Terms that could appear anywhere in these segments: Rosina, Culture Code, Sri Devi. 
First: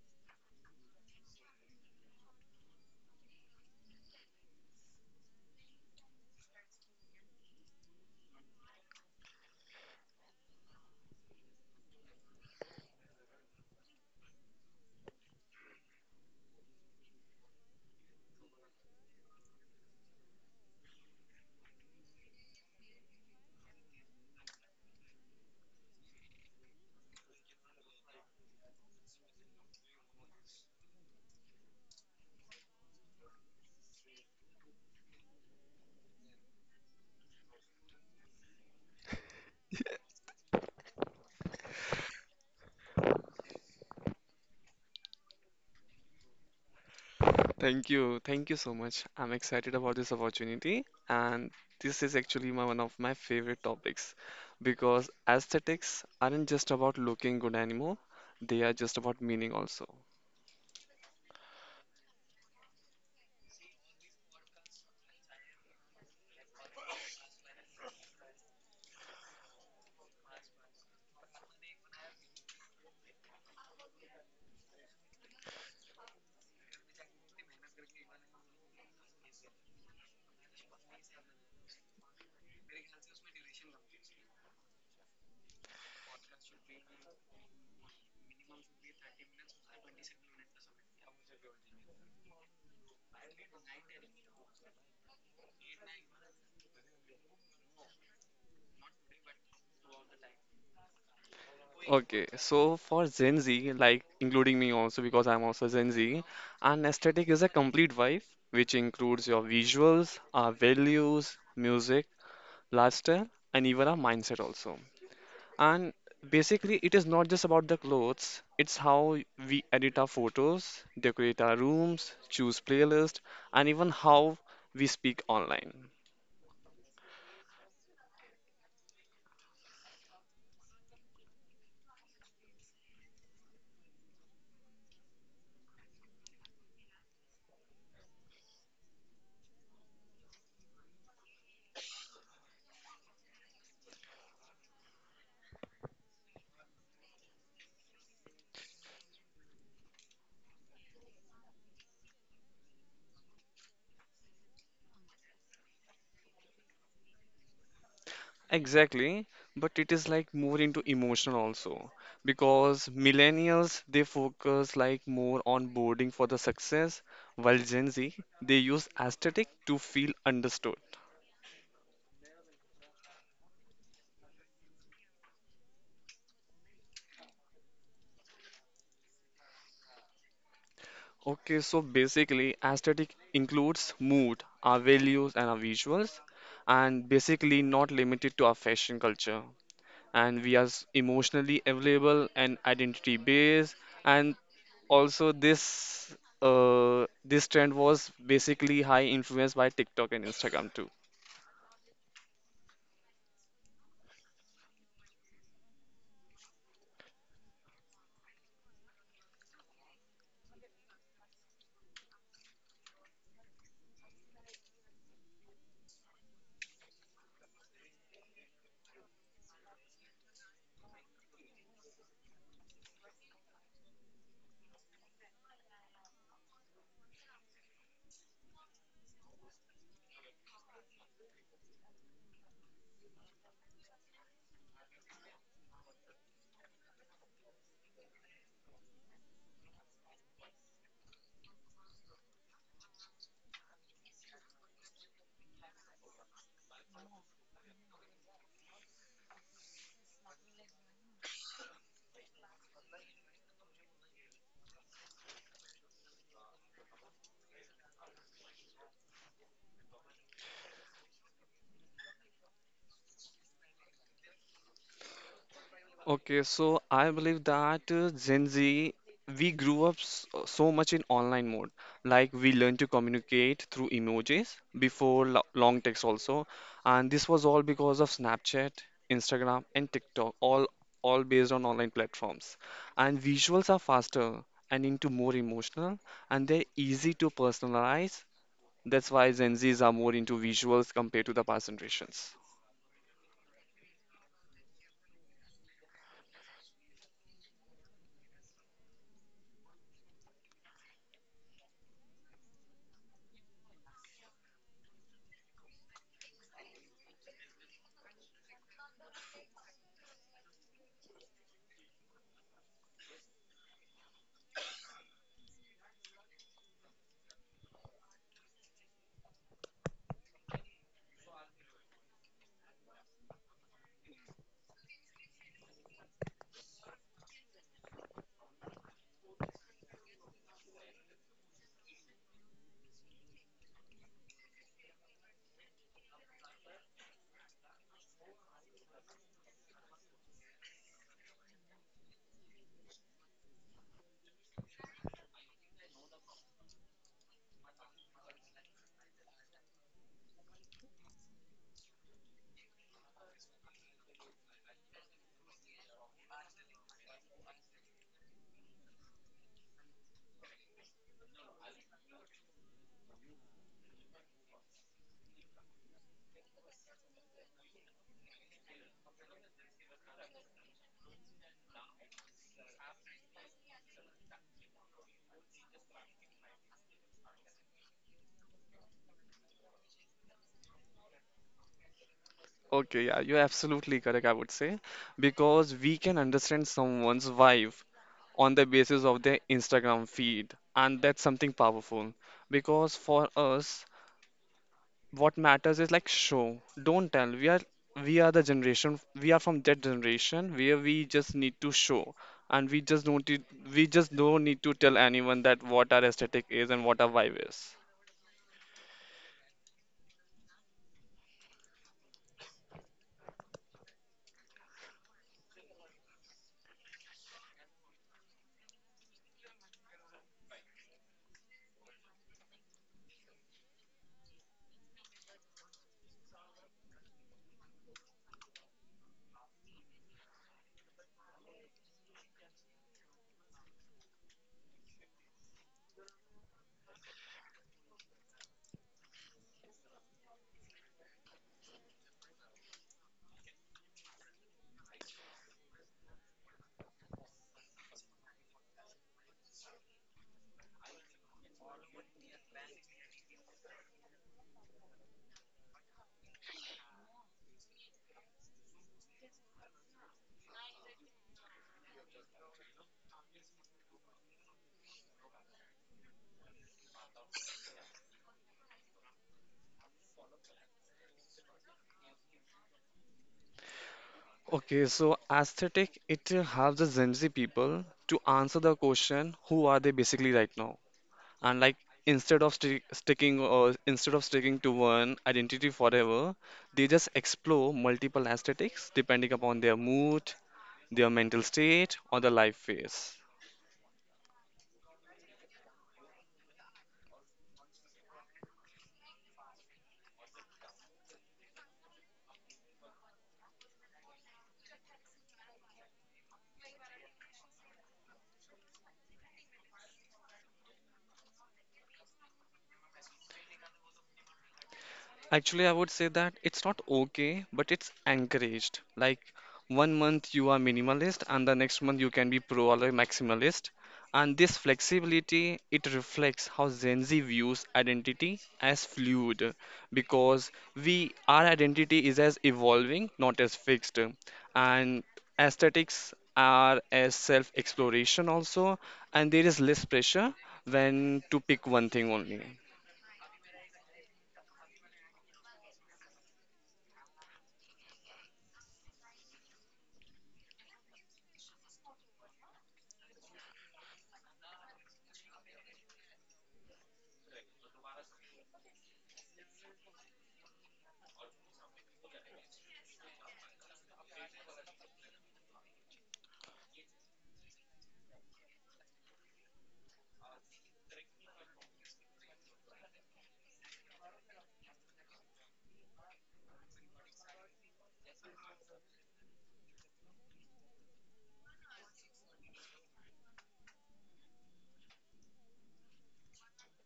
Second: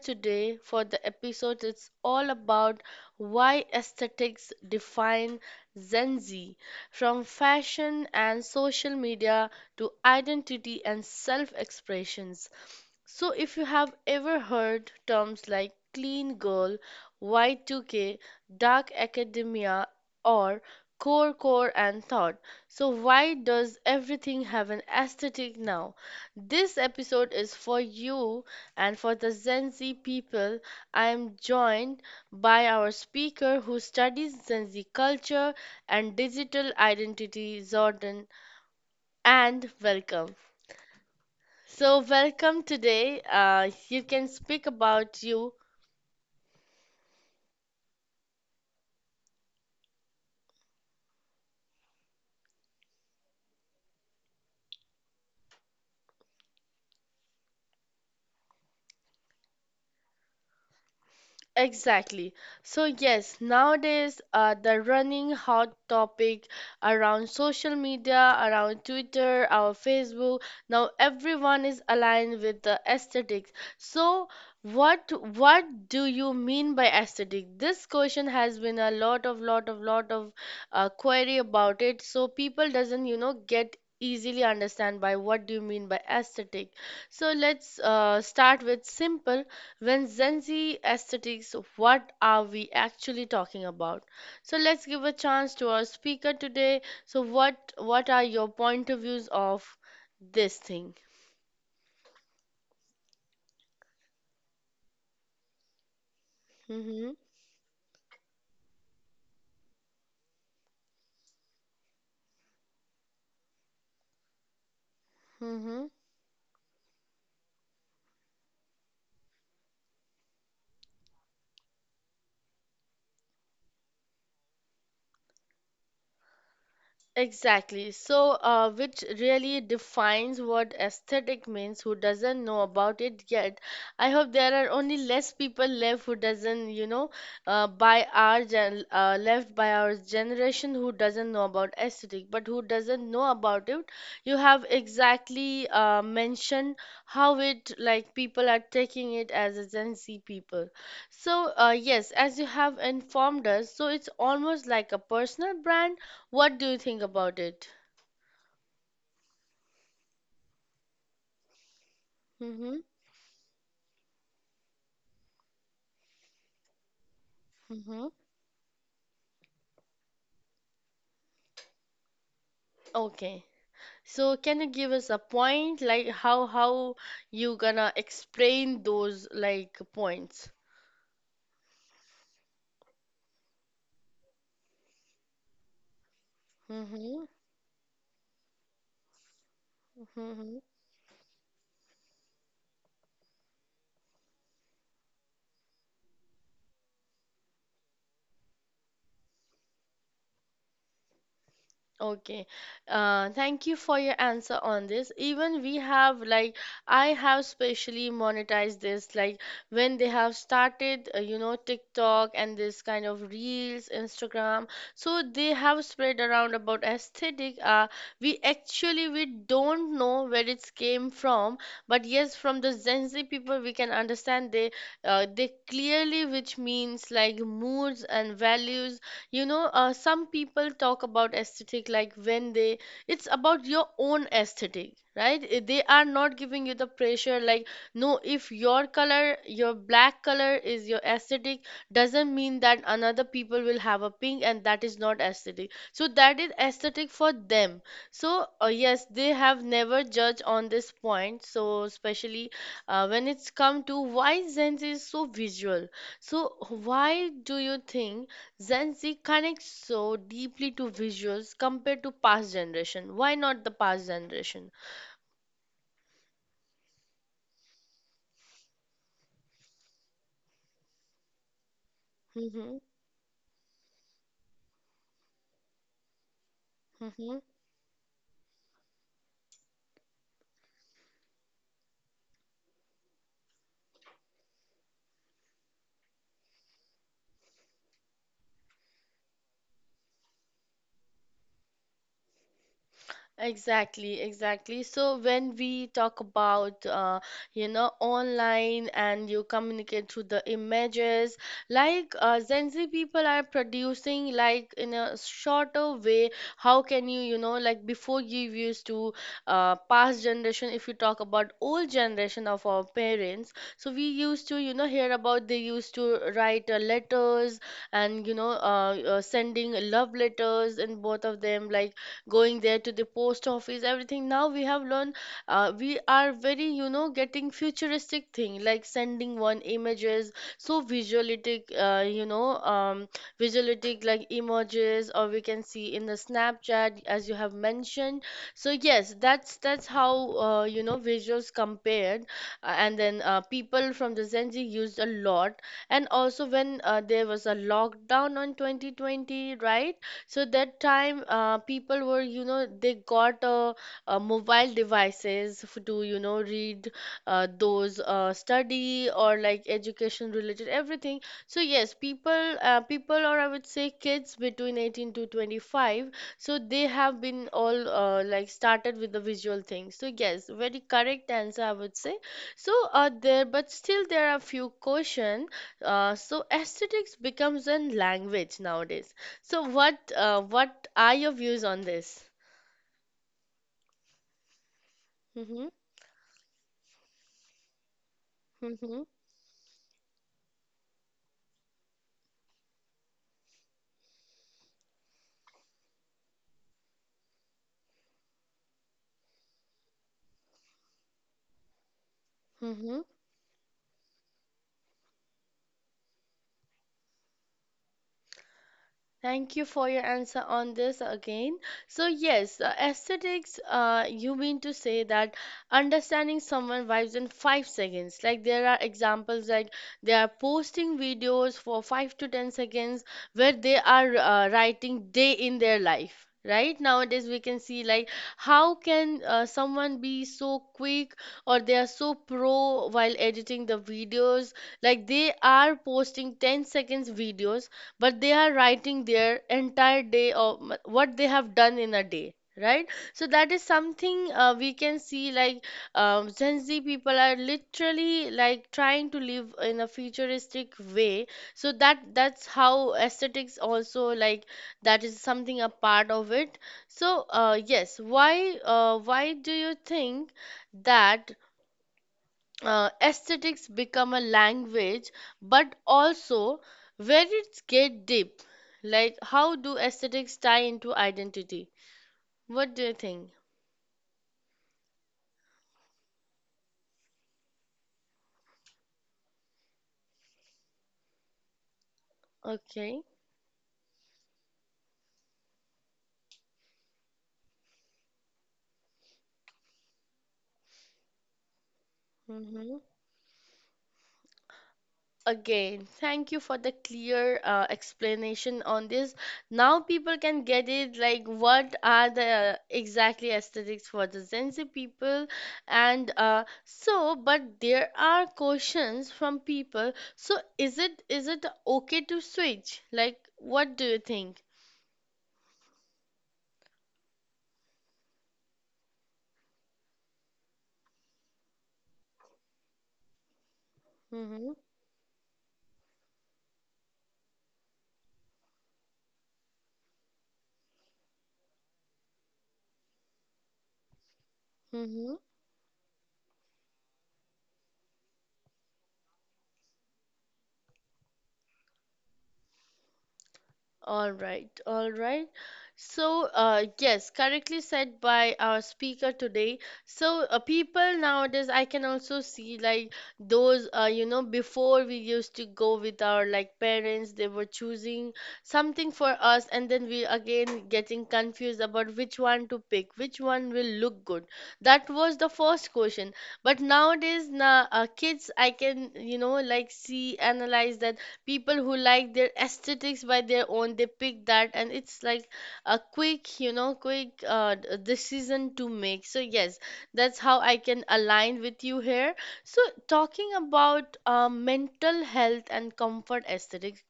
today for the episode. It's all about why aesthetics define Gen Z, from fashion and social media to identity and self expressions. So, if you have ever heard terms like clean girl, Y2K, dark academia, or core core and thought, so why does everything have an aesthetic now? This episode is for you and for the Gen Z people. I am joined by our speaker who studies Gen Z culture and digital identity, Jordan, and welcome. So, welcome today. You can speak about you. Thank you. Thank you so much. I'm excited about this opportunity, and this is actually my one of my favorite topics because aesthetics aren't just about looking good anymore, they are just about meaning also. Exactly. So, yes, nowadays the running hot topic around social media, around Twitter, our Facebook, now everyone is aligned with the aesthetics. So, what what do you mean by aesthetic? This question has been a lot of query about it. So people doesn't, you know, get easily understand by what do you mean by aesthetic. So let's start with simple. When Gen Z aesthetics, what are we actually talking about? So let's give a chance to our speaker today. So what are your point of views of this thing? Okay, so for Gen Z, like including me also because I'm also Gen Z, an Mm-hmm. aesthetic is a complete vibe which includes your visuals, our values, music, lifestyle, and even our mindset also. And Mm-hmm. basically, it is not just about the clothes, it's how we edit our photos, decorate our rooms, choose playlist, and even how we speak online. Exactly. So, which really defines what aesthetic means. Who doesn't know about it yet? I hope there are only less people left who doesn't, you know, by our gen left by our generation who doesn't know about aesthetic. But who doesn't know about it? You have exactly mentioned how it like people are taking it as a Gen Z people. So, yes, as you have informed us, so it's almost like a personal brand. What do you think about it? Exactly, but it is like more into emotional also Mm-hmm. because millennials they focus like more on boarding for the success, while Gen Mm-hmm. Z they use aesthetic to feel understood. Okay. So can you give us a point like how you gonna explain those like points? Okay, so basically, aesthetic includes mood, our values, and our visuals, and Mm-hmm. basically not limited to our fashion culture. And we are emotionally available and identity based. And also, this this trend was basically high influenced by TikTok and Instagram too. Okay. Thank you for your answer on this. Even we have like I have specially monetized this, like when they have started, you know, TikTok and this kind of reels, Instagram. So they have spread around about aesthetic. We actually we don't know where it's came from, but yes, from the Gen Z people we can understand they, they clearly which means like moods and values, you know. Some people talk about aesthetic, like when they, it's about your own aesthetic, right? They are not giving you the pressure, like no, if your color, your black color, is your aesthetic, doesn't mean that another people will have a pink and that is not aesthetic, so that is aesthetic for them. So yes, they have never judged on this point. So especially when it's come to why zen is so visual, so why do you think Gen Z connects so deeply to visuals compared to past generation? Why not the past generation? Okay, so I believe that Gen Z, we grew up so much in online mode. Like we learned Hmm. to communicate through emojis before lo long text also, and this Hmm. was all because of Snapchat, Instagram, and TikTok, all based on online platforms. And visuals are faster and into more emotional, and they're easy to personalize. That's why Gen Zs are more into visuals compared to the past generations. Exactly, exactly. So when we talk about, you know, online and you communicate through the images, like Gen Z people are producing like in a shorter way. How can you, you know, like before you used to, past generation? If you talk about old generation of our parents, so we used to, you know, hear about, they used to write letters and, you know, sending love letters, and both of them like going there to the post office, everything. Now we have learned, we are very, you know, getting futuristic thing like sending one images, so visualistic, visualistic like images, or we can see in the snapchat as you have mentioned. So yes, that's how, you know, visuals compared, and then people from the gen z used a lot. And also when there was a lockdown on 2020, right? So that time, people were, you know, they got, mobile devices to, you know, read those study or like education related everything. So yes, people, people, or I would say kids between 18 to 25, so they have been all like started with the visual thing. So yes, very correct answer, I would say. So there, but still there are few question. So aesthetics becomes a language nowadays. So what are your views on this? Okay, yeah, you're absolutely correct, I would say, Mm-hmm. because we can understand someone's vibe on the basis Mm-hmm. of their Instagram feed, and that's something powerful. Because for us, what matters is like show, don't tell. We are the generation, we are from that generation where we just need to show, and we just Mm-hmm. don't need, we just don't need to tell anyone that what our aesthetic is and what our vibe is. Thank you for your answer on this again. So, yes, aesthetics, you mean to say that understanding someone vibes in 5 seconds. Like, there are examples like they are posting videos for 5 to 10 seconds where they are writing day in their life. Right nowadays, we can see like how can someone be so quick or they are so pro while editing the videos. Like they are posting 10 seconds videos, but they are writing their entire day of what they have done in a day, right? So that is something, we can see like gen z people are literally like trying to live in a futuristic way. So that's how aesthetics also, like that is something a part of it. So why do you think that aesthetics become a language, but also where it's get deep, like how do aesthetics tie into identity? What do you think? Okay, so aesthetic, it helps the Gen Z people to answer the question, who are they basically right now? And like instead of sti Okay. sticking or instead of sticking to one identity forever, they just explore multiple aesthetics depending upon their mood, their mental state, or their life Mm-hmm. phase. Again, thank you for the clear explanation on this. Now people can get it like what are the exactly aesthetics for the Gen Z people. And so but there are questions from people. So is it okay to switch? Like what do you think? Actually, I would say that it's not okay, but it's encouraged. Like one month you are minimalist, and the next month you can be pro or like maximalist. And Mm-hmm. this flexibility, it reflects how Gen Z views identity as fluid, because we our identity is as evolving, not as fixed. And Mm-hmm. aesthetics are as self-exploration also, and there is less pressure when to pick one thing only. All right, all right. So, yes, correctly said by our speaker today. So, people nowadays, I can also see like those, you know, before we used to go with our like parents, they were choosing something for us, and then we again getting confused about which one to pick, which one will look good. That was the first question. But nowadays, na kids, I can, you know, like see, analyze that people who like their aesthetics by their own, they pick that, and it's like a quick, you know, decision to make. So yes, that's how I can align with you here. So talking about mental health and comfort aesthetics,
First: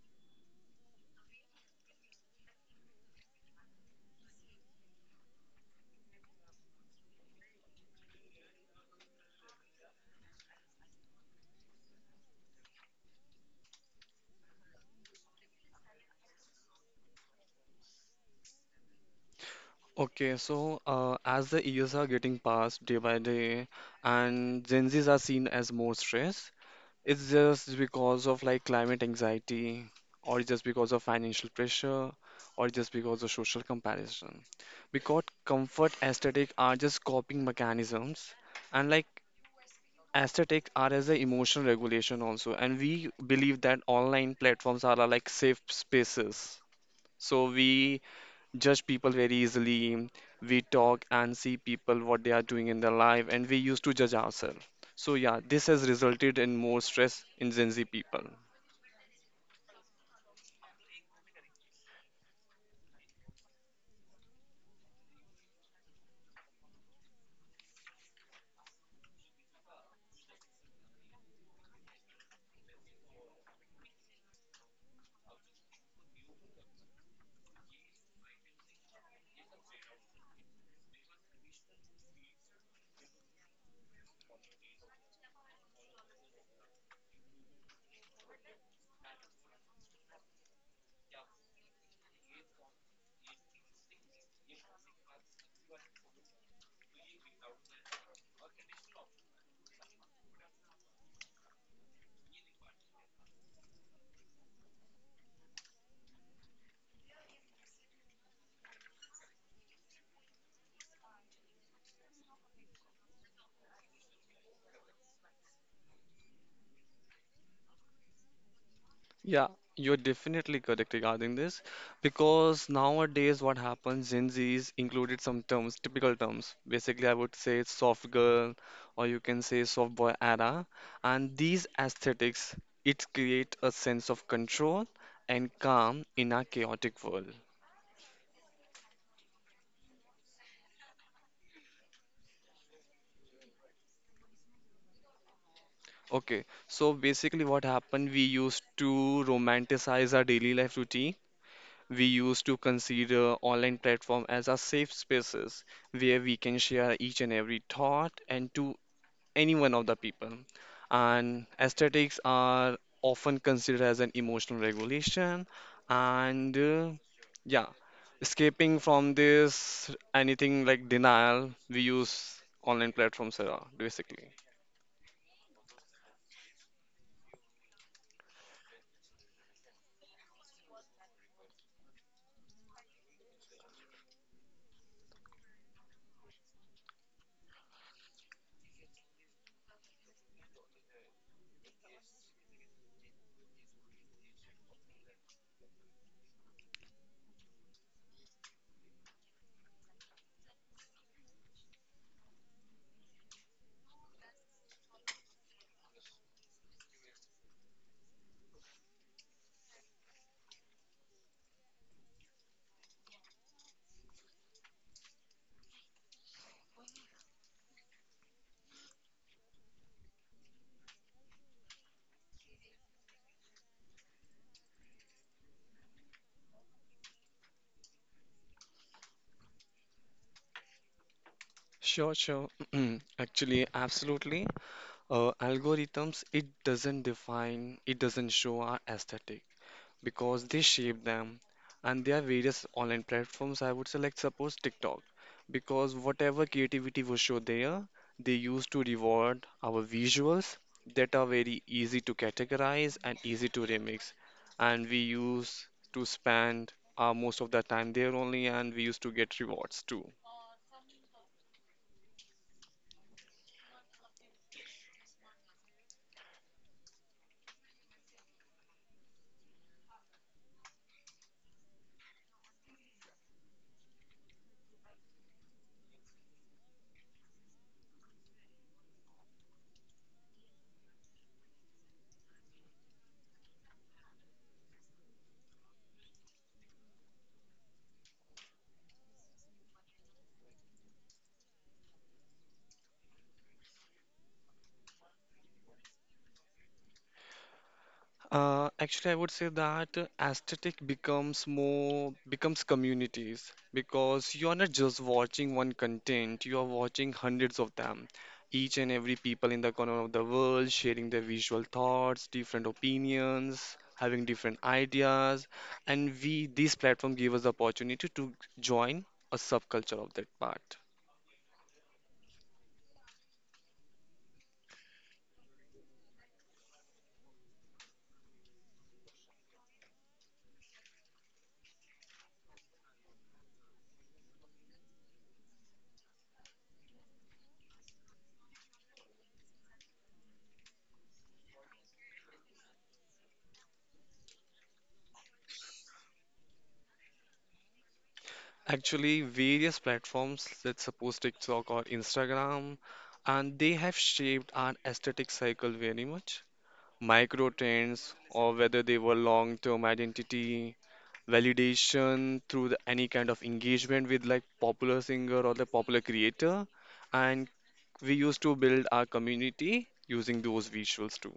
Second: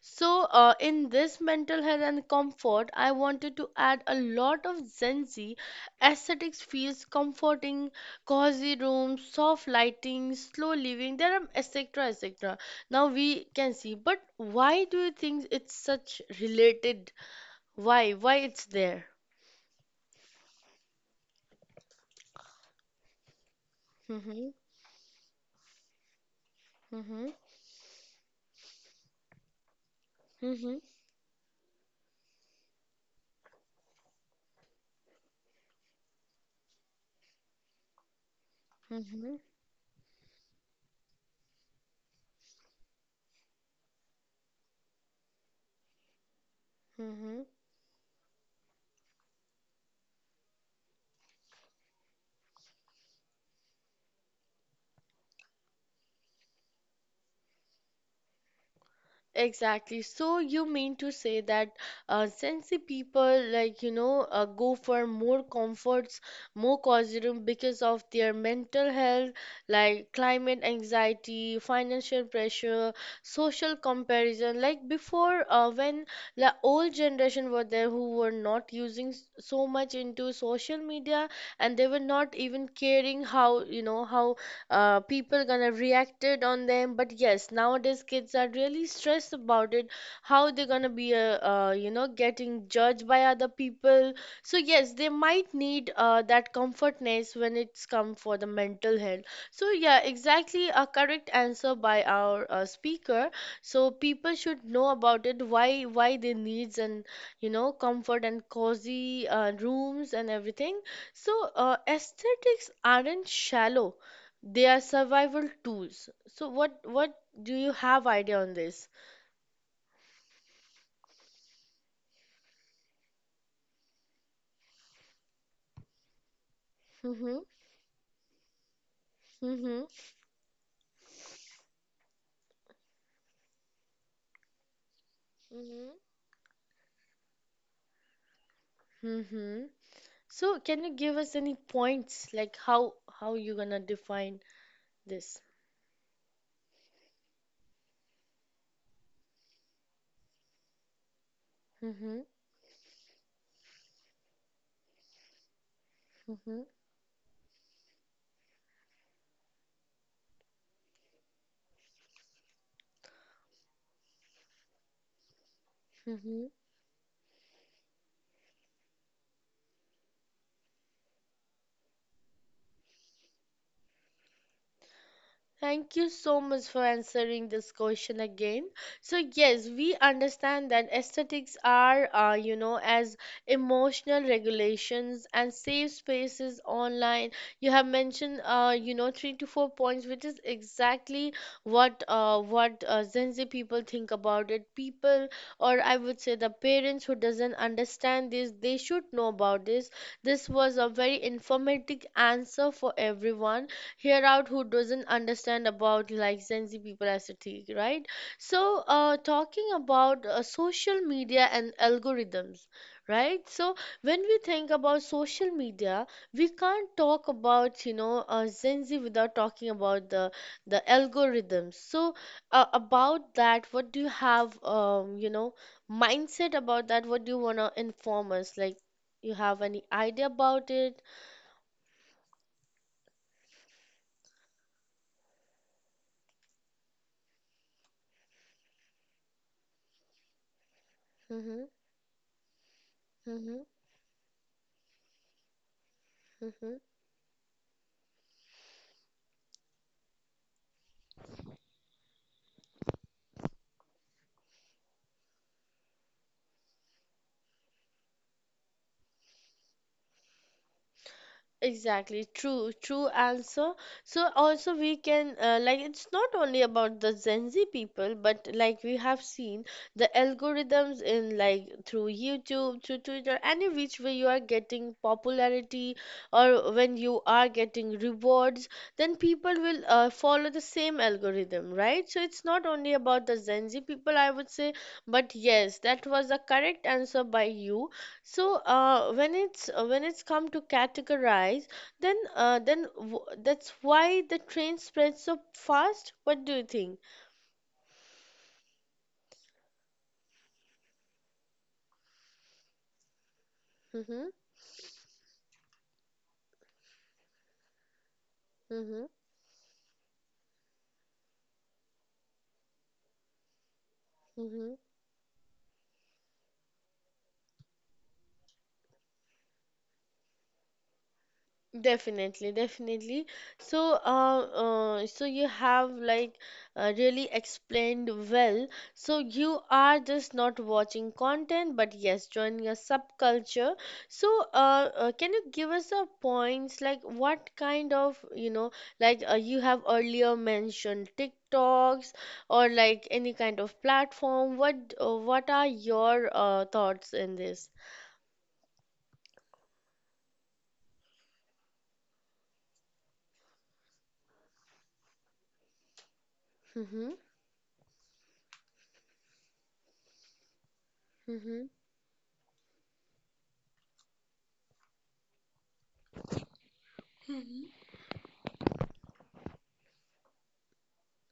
so, in this mental health and comfort, I wanted to add a lot of Gen Z aesthetics feels comforting, cozy rooms, soft lighting, slow living. There are etc. etc. Now we can see, but why do you think it's such related? Why? Why it's there? Okay, so as the years are getting passed day by day Mm-hmm. and Gen Zs are seen as more stressed, it's Mm-hmm. just because of like climate anxiety or just Mm-hmm. because of financial pressure or just because of social comparison. Because comfort aesthetic are just coping mechanisms and like Mm-hmm. aesthetic are as a emotional regulation also, and we believe that online platforms are like safe spaces. Mm-hmm. So we judge people very easily. We talk and see people what they are doing in their life, and we used to judge ourselves. So yeah, this has resulted in more stress in Gen Z people. Exactly. So you mean to say that sensy people like, you know, go for more comforts, more costume because of their mental health, like climate anxiety, financial pressure, social comparison. Like before, when the old generation were there who were not using so much into social media and they were not even caring how, you know, how people gonna reacted on them. But yes, nowadays kids are really stressed about it, how they're gonna be, you know, getting judged by other people. So yes, they might need, that comfortness when it's come for the mental health. So yeah, exactly, a correct answer by our speaker. So people should know about it, why they needs and, you know, comfort and cozy rooms and everything. So aesthetics aren't shallow, they are survival tools. So what do you have idea on this? Yeah, you're definitely correct regarding this because nowadays what happens, Gen Z's included some terms, typical terms. Basically, I would Mm-hmm. say soft girl or you can say Mm-hmm. soft boy era, and these aesthetics it create a sense of control and Mm-hmm. calm in our chaotic world. Mm-hmm. So can you give us any points like how you gonna define this? Okay, so basically, what happened? We used to romanticize our daily life routine. We Mm-hmm. used to consider online platform as our safe spaces where we can share each and every thought and to any one of the people. And aesthetics are often considered as an emotional regulation. Mm-hmm. And yeah, escaping from this anything like denial, we use online platforms basically. Thank you so much for answering this question again. So, yes, we understand that aesthetics are, you know, as emotional regulations and safe spaces online. You have mentioned, you know, 3 to 4 points, which is exactly what Gen Z people think about it. People, or I would say the parents who doesn't understand this, they should know about this. This was a very informative answer for everyone hear out who doesn't understand about like Gen Z people aesthetic, right? So, talking about social media and algorithms, right? So, when we think about social media, we can't talk about, you know, Gen Z without talking about the algorithms. So, about that, what do you have, you know, mindset about that? What do you wanna inform us? Like, you have any idea about it? Sure, sure. Actually, absolutely. Algorithms, it doesn't define, it doesn't show our aesthetic because they shape them. Mm-hmm. And there are various online platforms, Mm-hmm. I would say, like suppose TikTok, because whatever Mm-hmm. creativity was shown there, they used to reward our visuals that are very easy to categorize and easy to remix. And we used to spend most of the time there only, and we used to get rewards too. Exactly, true, true answer. So also we can, like it's not only about the Gen Z people, but like we have seen the algorithms in like through YouTube, through Twitter, any which way you are getting popularity or when you are getting rewards, then people will follow the same algorithm, right? So it's not only about the Gen Z people, I would say, but yes, that was a correct answer by you. So when it's come to categorize, then w that's why the train spreads so fast. What do you think? Actually, I would say that aesthetic becomes communities Mm-hmm, because you are not just watching one content, you are watching hundreds of them. Each and mm-hmm, every people in the corner of the world sharing their visual thoughts, different opinions, having different mm-hmm. ideas, and we this platform gave us the opportunity to join a subculture of that part. Definitely, definitely. So you have like really explained well. So you are just not watching content, but yes, joining a subculture. So, can you give us the points, like what kind of, like you have earlier mentioned TikToks or like any kind of platform. What are your thoughts in this? Actually, various platforms, let's suppose TikTok or Instagram, and they have shaped our aesthetic cycle very much. Mm-hmm, Micro trends, or whether they were long-term identity, mm-hmm. validation through any kind of engagement with like popular singer or the popular creator, and we used to build our community using those visuals too.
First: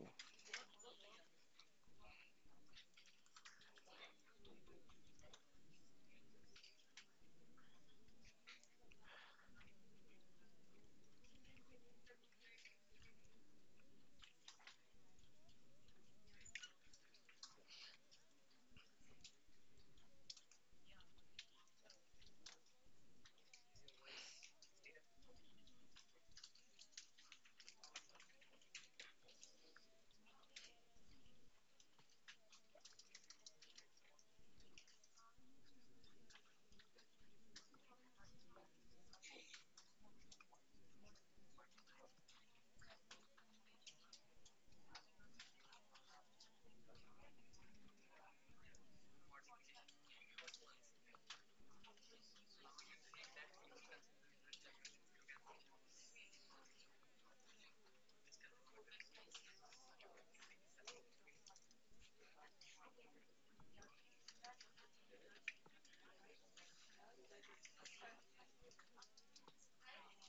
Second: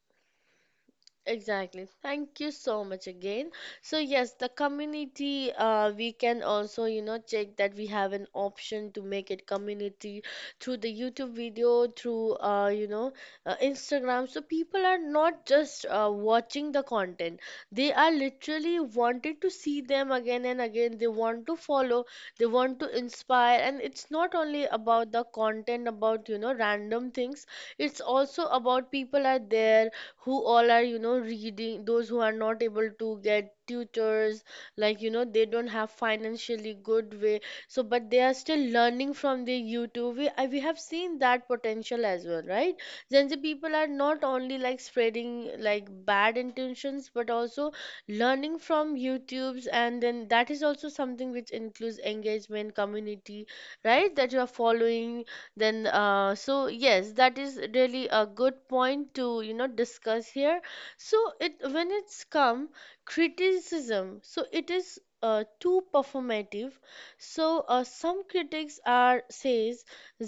Exactly. Thank you so much again. So yes, the community, we can also, check that we have an option to make it community through the YouTube video, through Instagram. So people are not just watching the content. They are literally wanted to see them again and again. They want to follow, they want to inspire, and it's not only about the content, about, random things. It's also about people are there who all are reading those, who are not able to get tutors, like, they don't have financially good way, so but they are still learning from the youtube. We have seen that potential as well, right? Gen Z people are not only like spreading like bad intentions, but also learning from youtubes, and then that is also something which includes engagement community, right, that you are following. Then So yes, that is really a good point to discuss here. So it, when it's come criticism, so it is too performative. So some critics are says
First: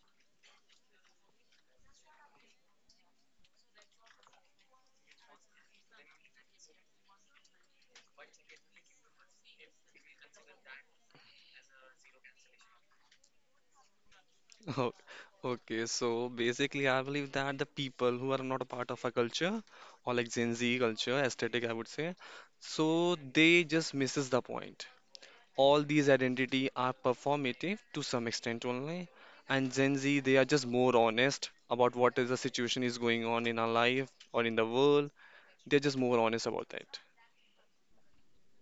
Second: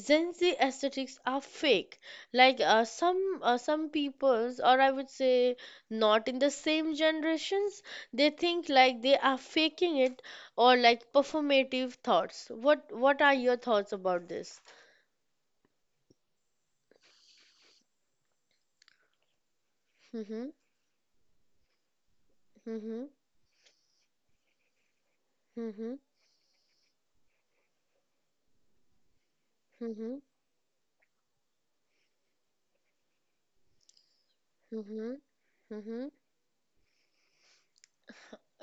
Gen Z aesthetics are fake, like some peoples, or I would say not in the same generations, they think like they are faking it, or like performative thoughts. What are your thoughts about this? Oh, okay, so basically, I believe that the people who are not a part of a culture or Hı like hı, Gen Z culture, aesthetic, I would say, hı hı, so they just misses the point. hı All hı, these identity are performative to some extent only, and hı Gen hı, Z they are just more honest about what is the situation is going on in our life or in the hı world. hı, hı They're just hı. more honest about that.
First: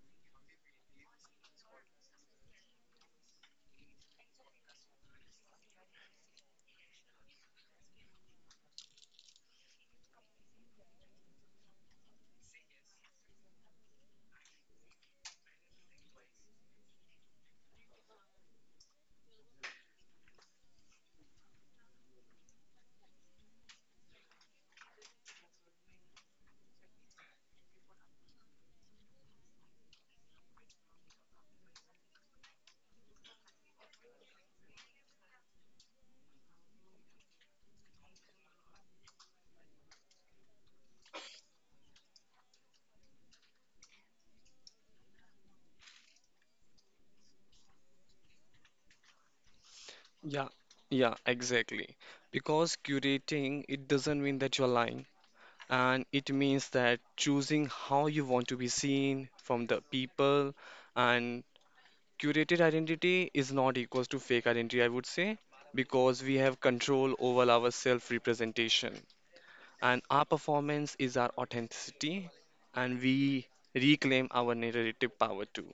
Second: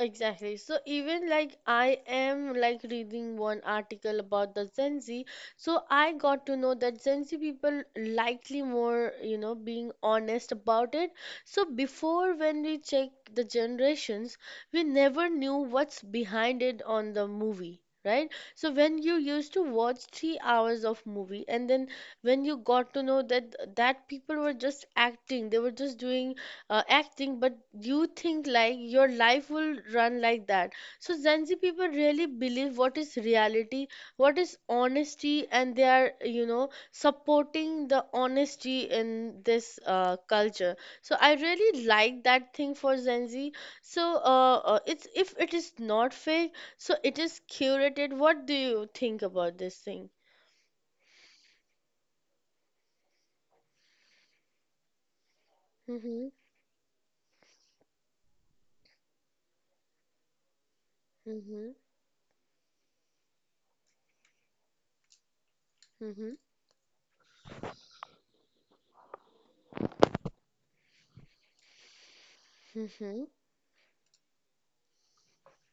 Exactly. So even like I am like reading one article about the Gen Z, so I got to know that Gen Z people likely more, being honest about it. So before when we check the generations, we never knew what's behind it on the movie. Right? So when you used to watch 3 hours of movie, and then when you got to know that people were just acting, they were just doing acting, but you think like your life will run like that. So Gen Z people really believe what is reality, what is honesty, and they are supporting the honesty in this culture. So I really like that thing for Gen Z. So it's if it is not fake, so it is curated. What do you think about this thing? Yeah, yeah, exactly. Because curating it doesn't mean that you're lying. And it Mm-hmm, means that choosing how you want to be seen from the people, and mm-hmm, curated identity is not equals to fake identity, I would say, because we have control over our self representation, and our performance is our authenticity, and we mm-hmm. reclaim our narrative power too.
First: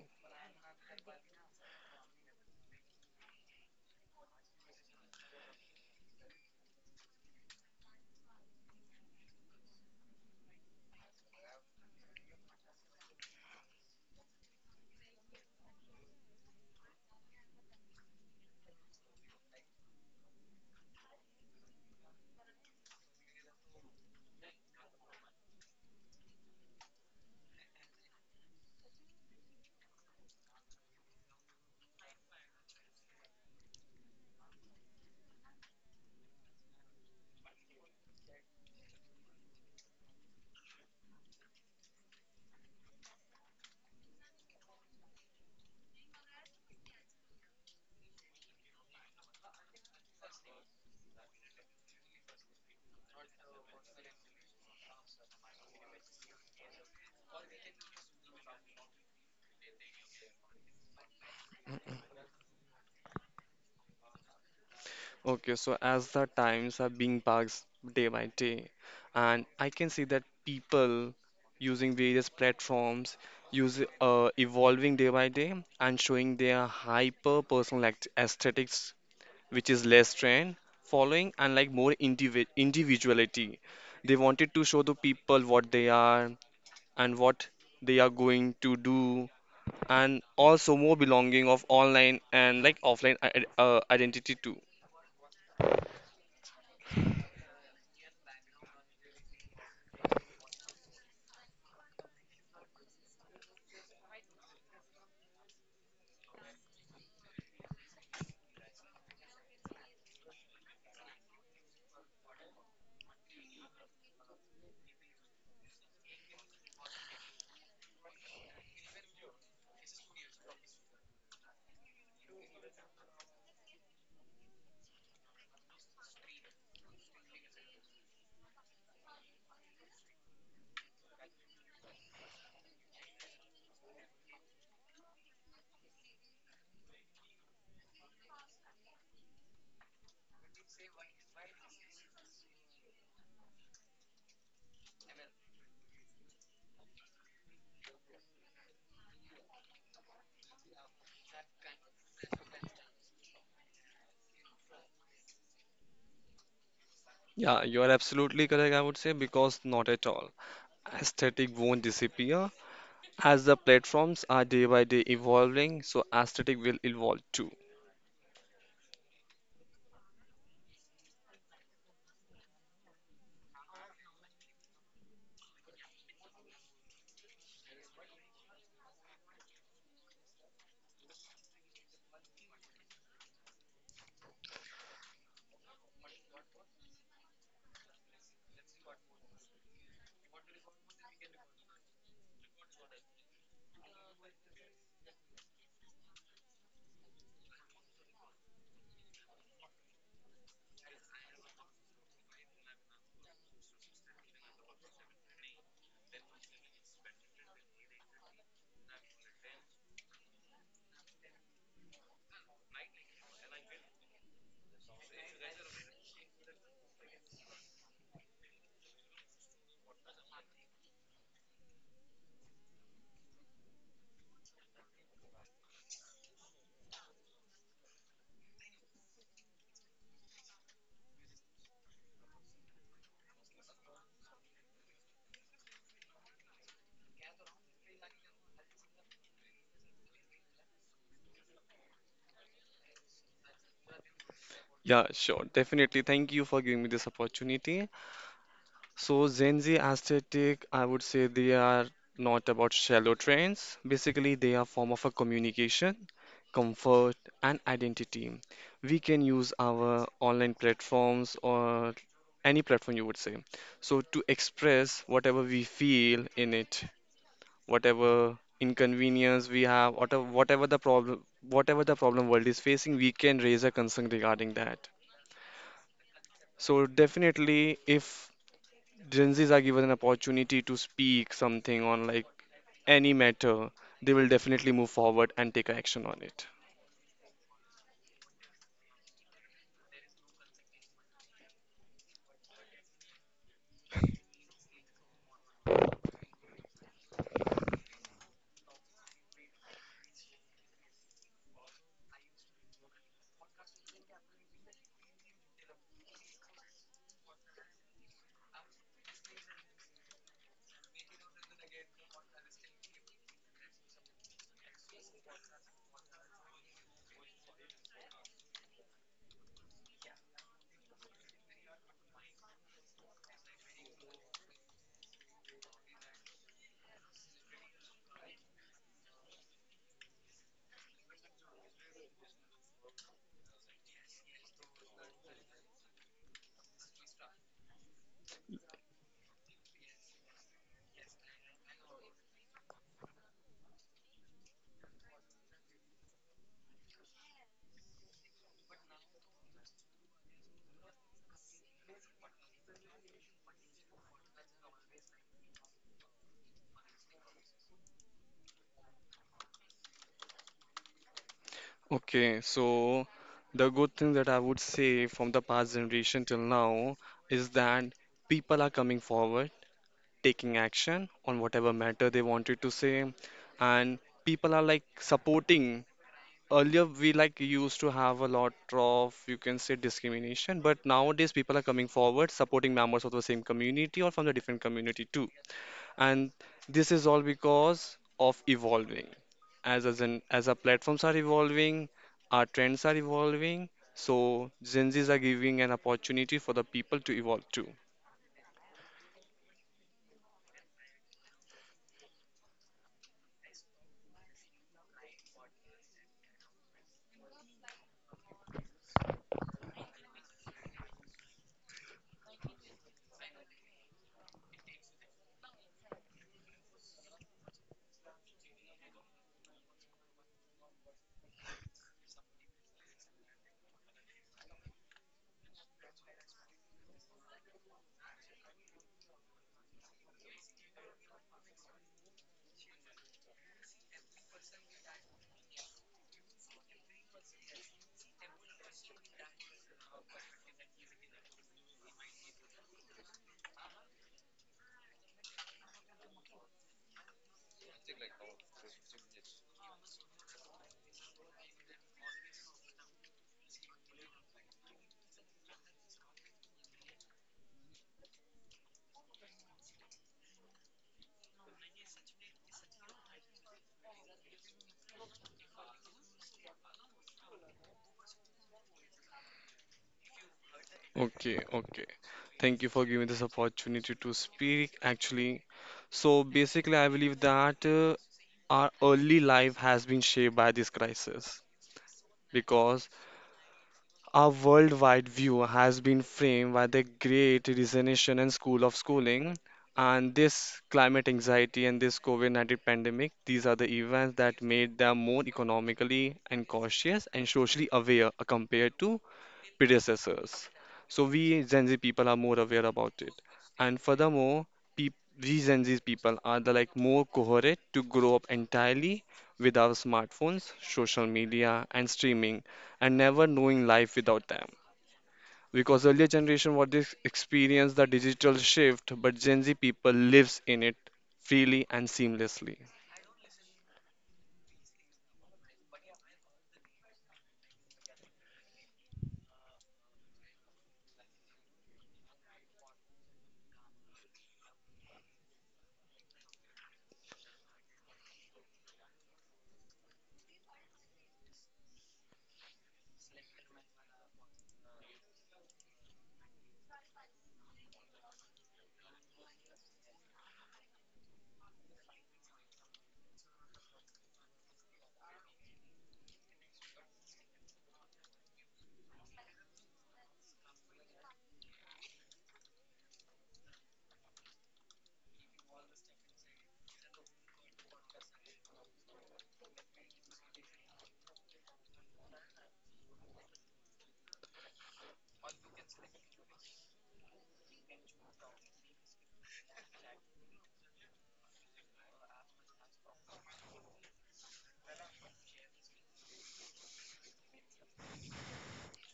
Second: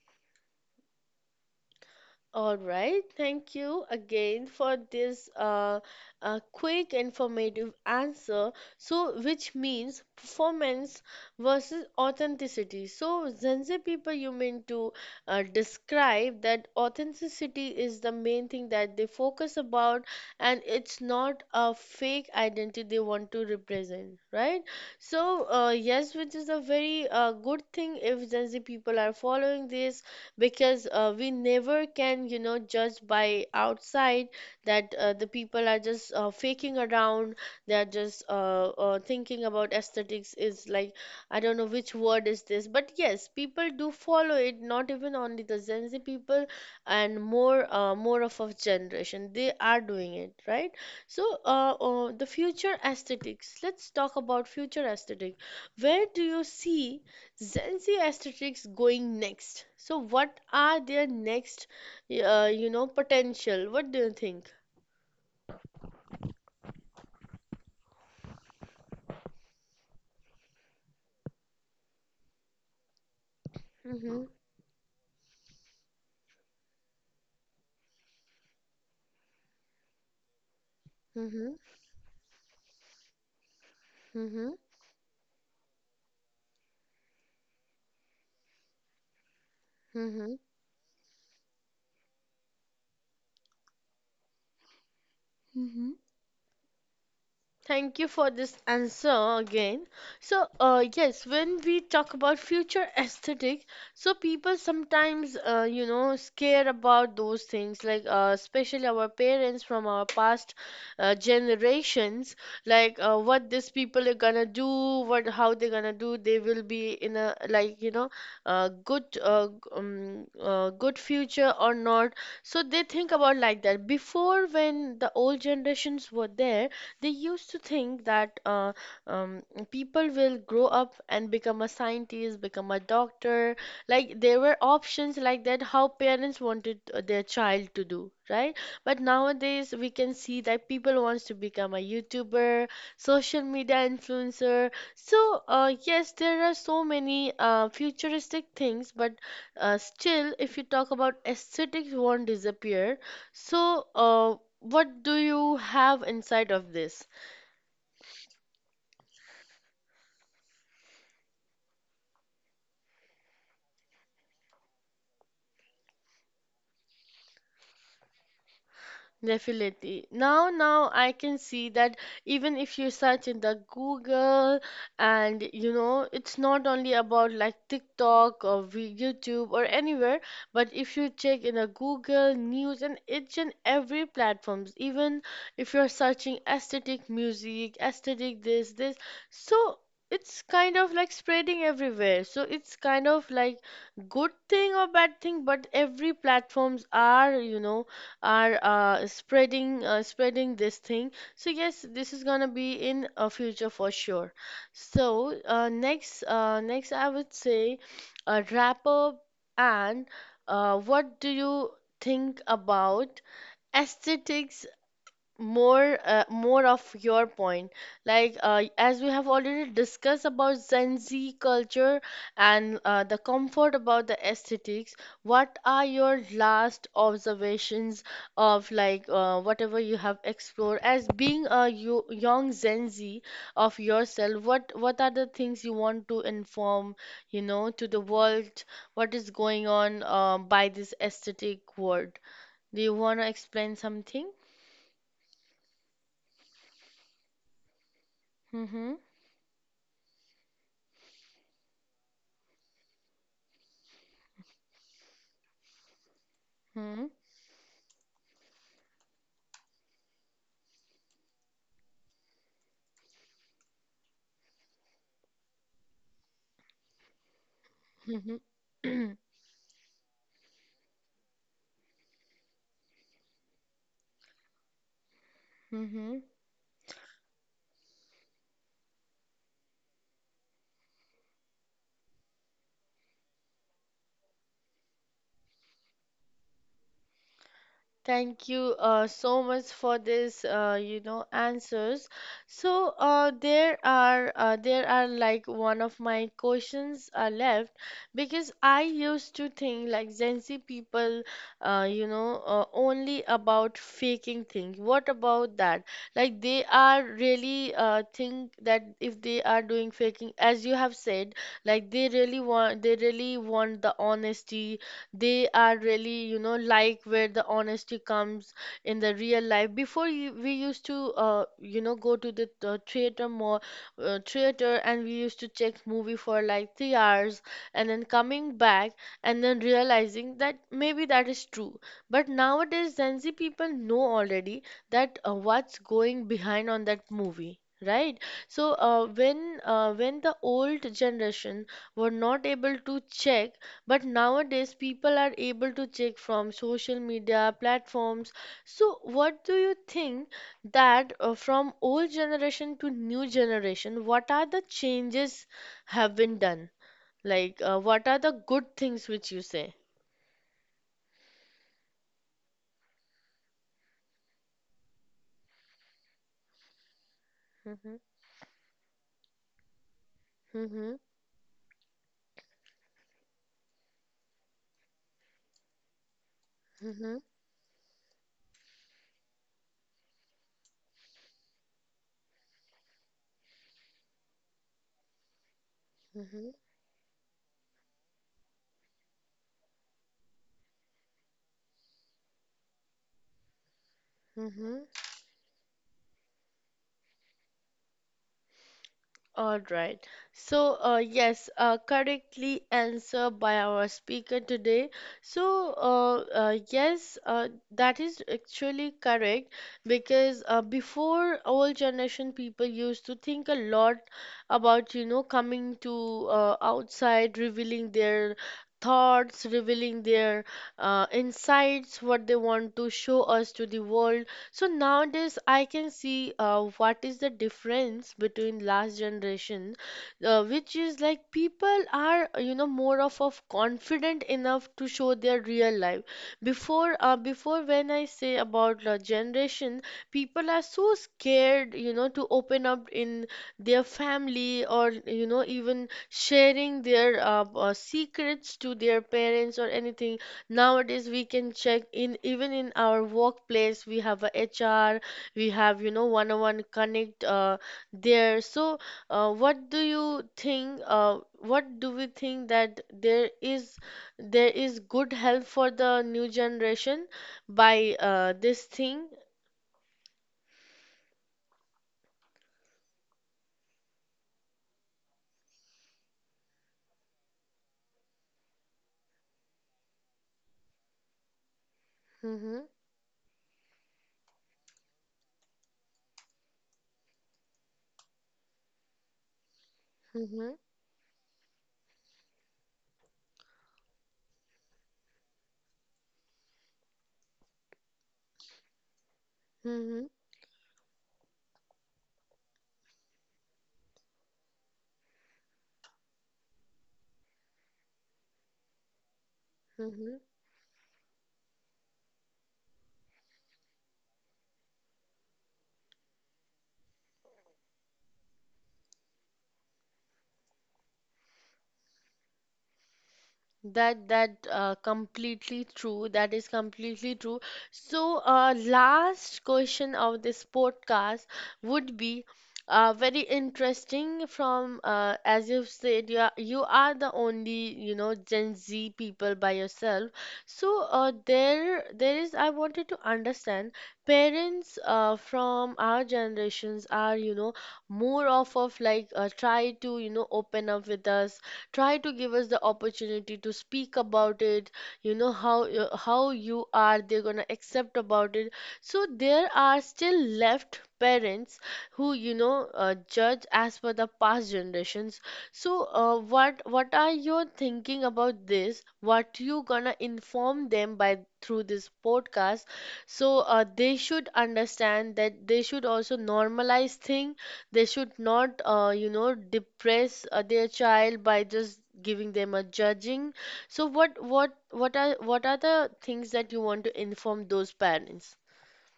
All right, thank you again for this quick informative answer. So, which means performance versus authenticity. So, Zenzi people, you mean to describe that authenticity is the main thing that they focus about, and it's not a fake identity they want to represent, right? So, yes, which is a very good thing if Zenzi people are following this, because we never can judge by outside, that the people are just faking around, they are just thinking about aesthetics is like, I don't know which word is this, but yes people do follow it, not even only the Gen Z people. And more of our generation, they are doing it, right? So the future aesthetics, let's talk about future aesthetic. Where do you see Gen Z aesthetics going next? So, what are their next, potential? What do you think? Okay, so as the times are being passed day by day, and I can see that people using various platforms use Mm-hmm. Evolving day by day and showing their hyper personal act aesthetics, which is less trend following Mm-hmm. and like more individuality. They wanted to show the people what they are and what they are going to do, and Mm-hmm. also more belonging of online and like offline identity too. Thank you for this answer again. So, yes, when we talk about future aesthetic, so people sometimes, scare about those things, like especially our parents from our past generations, like what these people are gonna do, what, how they're gonna do, they will be in a, like, good, good future or not. So they think about like that. Before, when the old generations were there, they used to think that um, people will grow up and become a scientist, become a doctor. Like, there were options like that, how parents wanted their child to do, right? But nowadays we can see that people wants to become a YouTuber, social media influencer. So yes, there are so many futuristic things, but still, if you talk about aesthetics, won't disappear. So, what do you have inside of this? Yeah, you are absolutely correct, I would say, because not at all. Aesthetic won't disappear. As the platforms are day by day evolving, so aesthetic will evolve too. Definitely. Now, now I can see that even if you search in the Google, and it's not only about like TikTok or YouTube or anywhere, but if you check in the Google news and each and every platforms, even if you're searching aesthetic music, aesthetic this, this, so it's kind of like spreading everywhere. So it's kind of like good thing or bad thing, but every platforms are, are spreading this thing. So yes, this is gonna be in a future for sure. So next I would say a wrap up. And what do you think about aesthetics? More of your point, like as we have already discussed about Gen Z culture and the comfort about the aesthetics. What are your last observations of, like, whatever you have explored as being a young Gen Z of yourself? What are the things you want to inform, to the world, what is going on by this aesthetic word? Do you want to explain something? Yeah, sure, definitely. Thank you for giving me this opportunity. Mm-hmm. So Gen Z aesthetic, I would say they are not about shallow trends. Basically, they are form of a communication, Hmm. comfort, and identity. We can use our online platforms or any platform you would say. So to express whatever we feel in it, whatever Hmm. inconvenience we have, whatever the problem world is facing, we can raise a concern regarding that. Mm-hmm. So definitely, if Gen Zs are given an opportunity to speak something on like any matter, they will definitely move forward and take action on it. Thank you so much for this, answers. So there are like one of my questions are left, because I used to think like Gen Z people, only about faking things. What about that? Like, they are really think that if they are doing faking, as you have said, like they really want, the honesty. They are really, like, where the honesty comes in the real life. Before you, we used to go to the theater, and we used to check movie for like 3 hours, and then coming back, and then realizing that maybe that is true. But nowadays Gen Z people know already that what's going behind on that movie, right? So when the old generation were not able to check, but nowadays, people are able to check from social media platforms. So, what do you think that from old generation to new generation, what are the changes have been done? Like, what are the good things which you say? Okay, so the good thing that I would say from the past generation till now is that Mm-hmm, people are coming forward, taking mm-hmm, action on whatever matter they wanted to say, and people are like supporting. Earlier, mm-hmm, we like used to have a lot of, you can say, discrimination, but nowadays people are coming forward, supporting members of the same community or from the different community too. And mm-hmm, this is all because of evolving. As our platforms are evolving, our trends are evolving, so mm-hmm. Gen Z's are giving an opportunity for the people to evolve too. All right. So, yes, correctly answered by our speaker today. So, yes, that is actually correct, because before old generation people used to think a lot about, coming to outside, revealing their thoughts, revealing their insights, what they want to show us to the world. So nowadays, I can see what is the difference between last generation, which is like people are more of confident enough to show their real life. Before, when I say about generation, people are so scared, to open up in their family, or even sharing their secrets to their parents or anything. Nowadays, we can check in even in our workplace. We have a HR, we have, one-on-one connect, there. So, what do you think? What do we think that there is good help for the new generation by this thing? Okay. thank you for giving this opportunity to speak actually. So basically, I believe that our early life has been shaped by this crisis Mm-hmm, because our worldwide view has been framed by the great resignation and school of schooling. And mm-hmm, this climate anxiety and this COVID 19 pandemic, these are the events that made them more economically and cautious and socially aware compared to mm-hmm, predecessors. So we Gen Z people are more aware about it. And furthermore, peop we Gen Z people are the like more coherent to grow up entirely with our mm-hmm. smartphones, social media, and streaming, and never knowing life without them. Because earlier generation what they experienced the digital shift, but Gen Z people lives in it freely and seamlessly. That completely true. That is completely true. So, last question of this podcast would be very interesting from, as you've said, you are the only, Gen Z people by yourself. So, there there is I wanted to understand, parents from our generations are, more off of like try to, open up with us, try to give us the opportunity to speak about it, you know how you are they're going to accept about it. So there are still left parents who judge as per the past generations. So what are you thinking about this? What you gonna inform them by through this podcast? So they should understand that they should also normalize thing. They should not depress their child by just giving them a judging. So what are the things that you want to inform those parents?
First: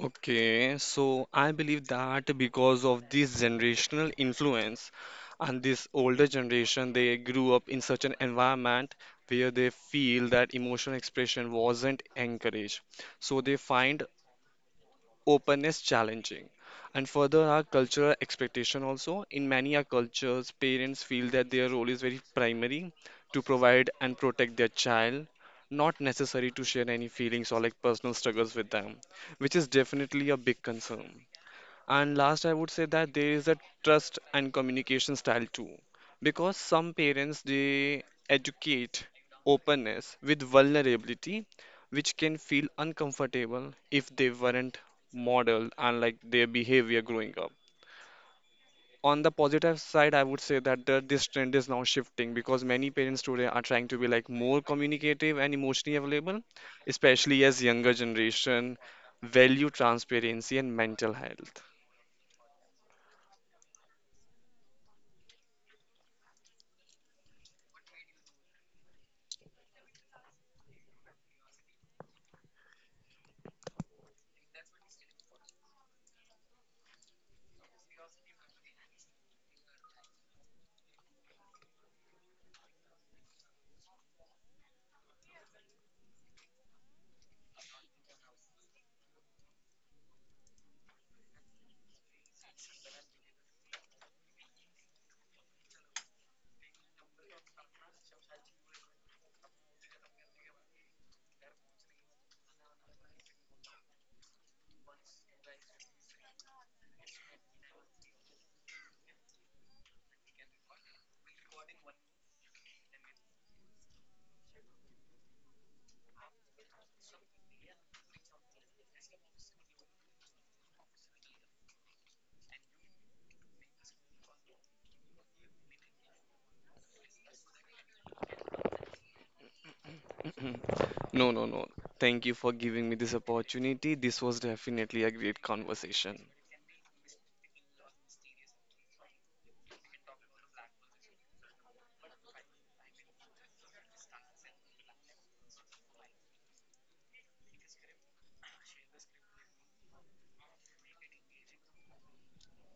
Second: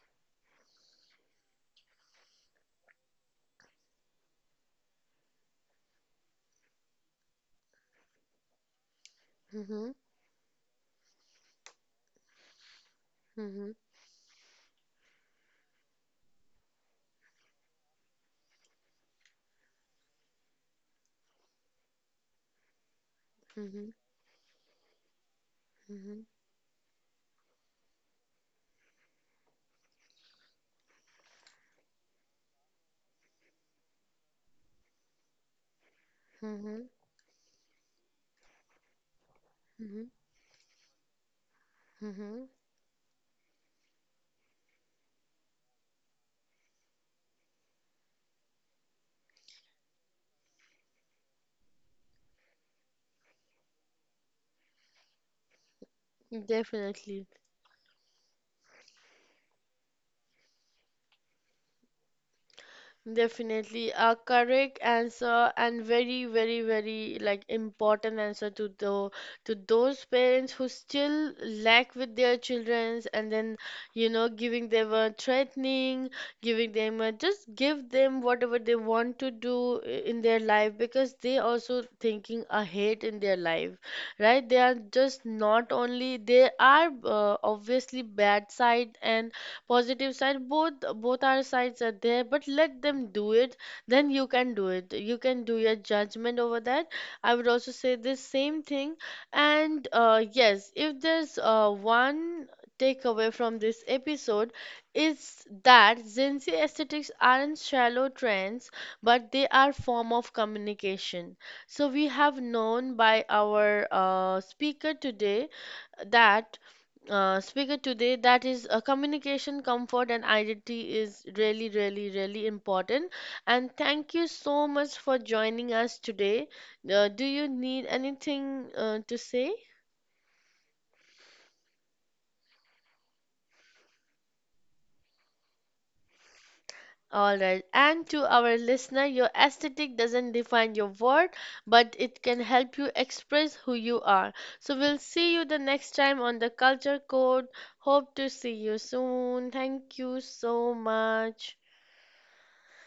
Okay, so I believe that because of this generational influence and this older generation, they grew up in such an environment where they Mhm. feel that emotional expression wasn't encouraged. So they Mhm. find open is challenging. And further our cultural expectation also. In many our cultures, parents feel that their role is very primary to provide Mhm. and protect their child, not Mhm. necessary to share any feelings or like personal struggles with them, which is definitely a big concern. And last, I would say that there is a trust and communication style too, because Mhm. some parents they educate Mhm. openness with vulnerability, which can Mhm. feel uncomfortable if they weren't modeled and like their behavior growing up. On the positive side, I would say that this trend is now shifting because many parents today are trying to be like more communicative and emotionally available, Definitely. especially as younger generation value transparency and mental health. Definitely a correct answer, and very, very, very like important answer to those parents who still lack with their children, and then, giving them a threatening, giving them a, just give them whatever they want to do, in their life, because they also thinking ahead in their life, right? They are just not only, they are, obviously bad side and positive side, both our sides are there, but let them do it. Then you can do it, you can do your judgment over that. I would also say this same thing. And yes, if there's one takeaway from this episode is that Gen Z aesthetics aren't shallow trends, but they are form of communication. So we have known by our that speaker today that is communication, comfort and identity is really, really, really important. And thank you so much for joining us today. Do you need anything to say? No, no, no. Thank you for giving me this opportunity. This was definitely a great conversation. All right, and to our listener, your aesthetic doesn't define your worth, but it can help you express who you are. So we'll see you the next time on the Culture Code. Hope to see you soon. Thank you so much.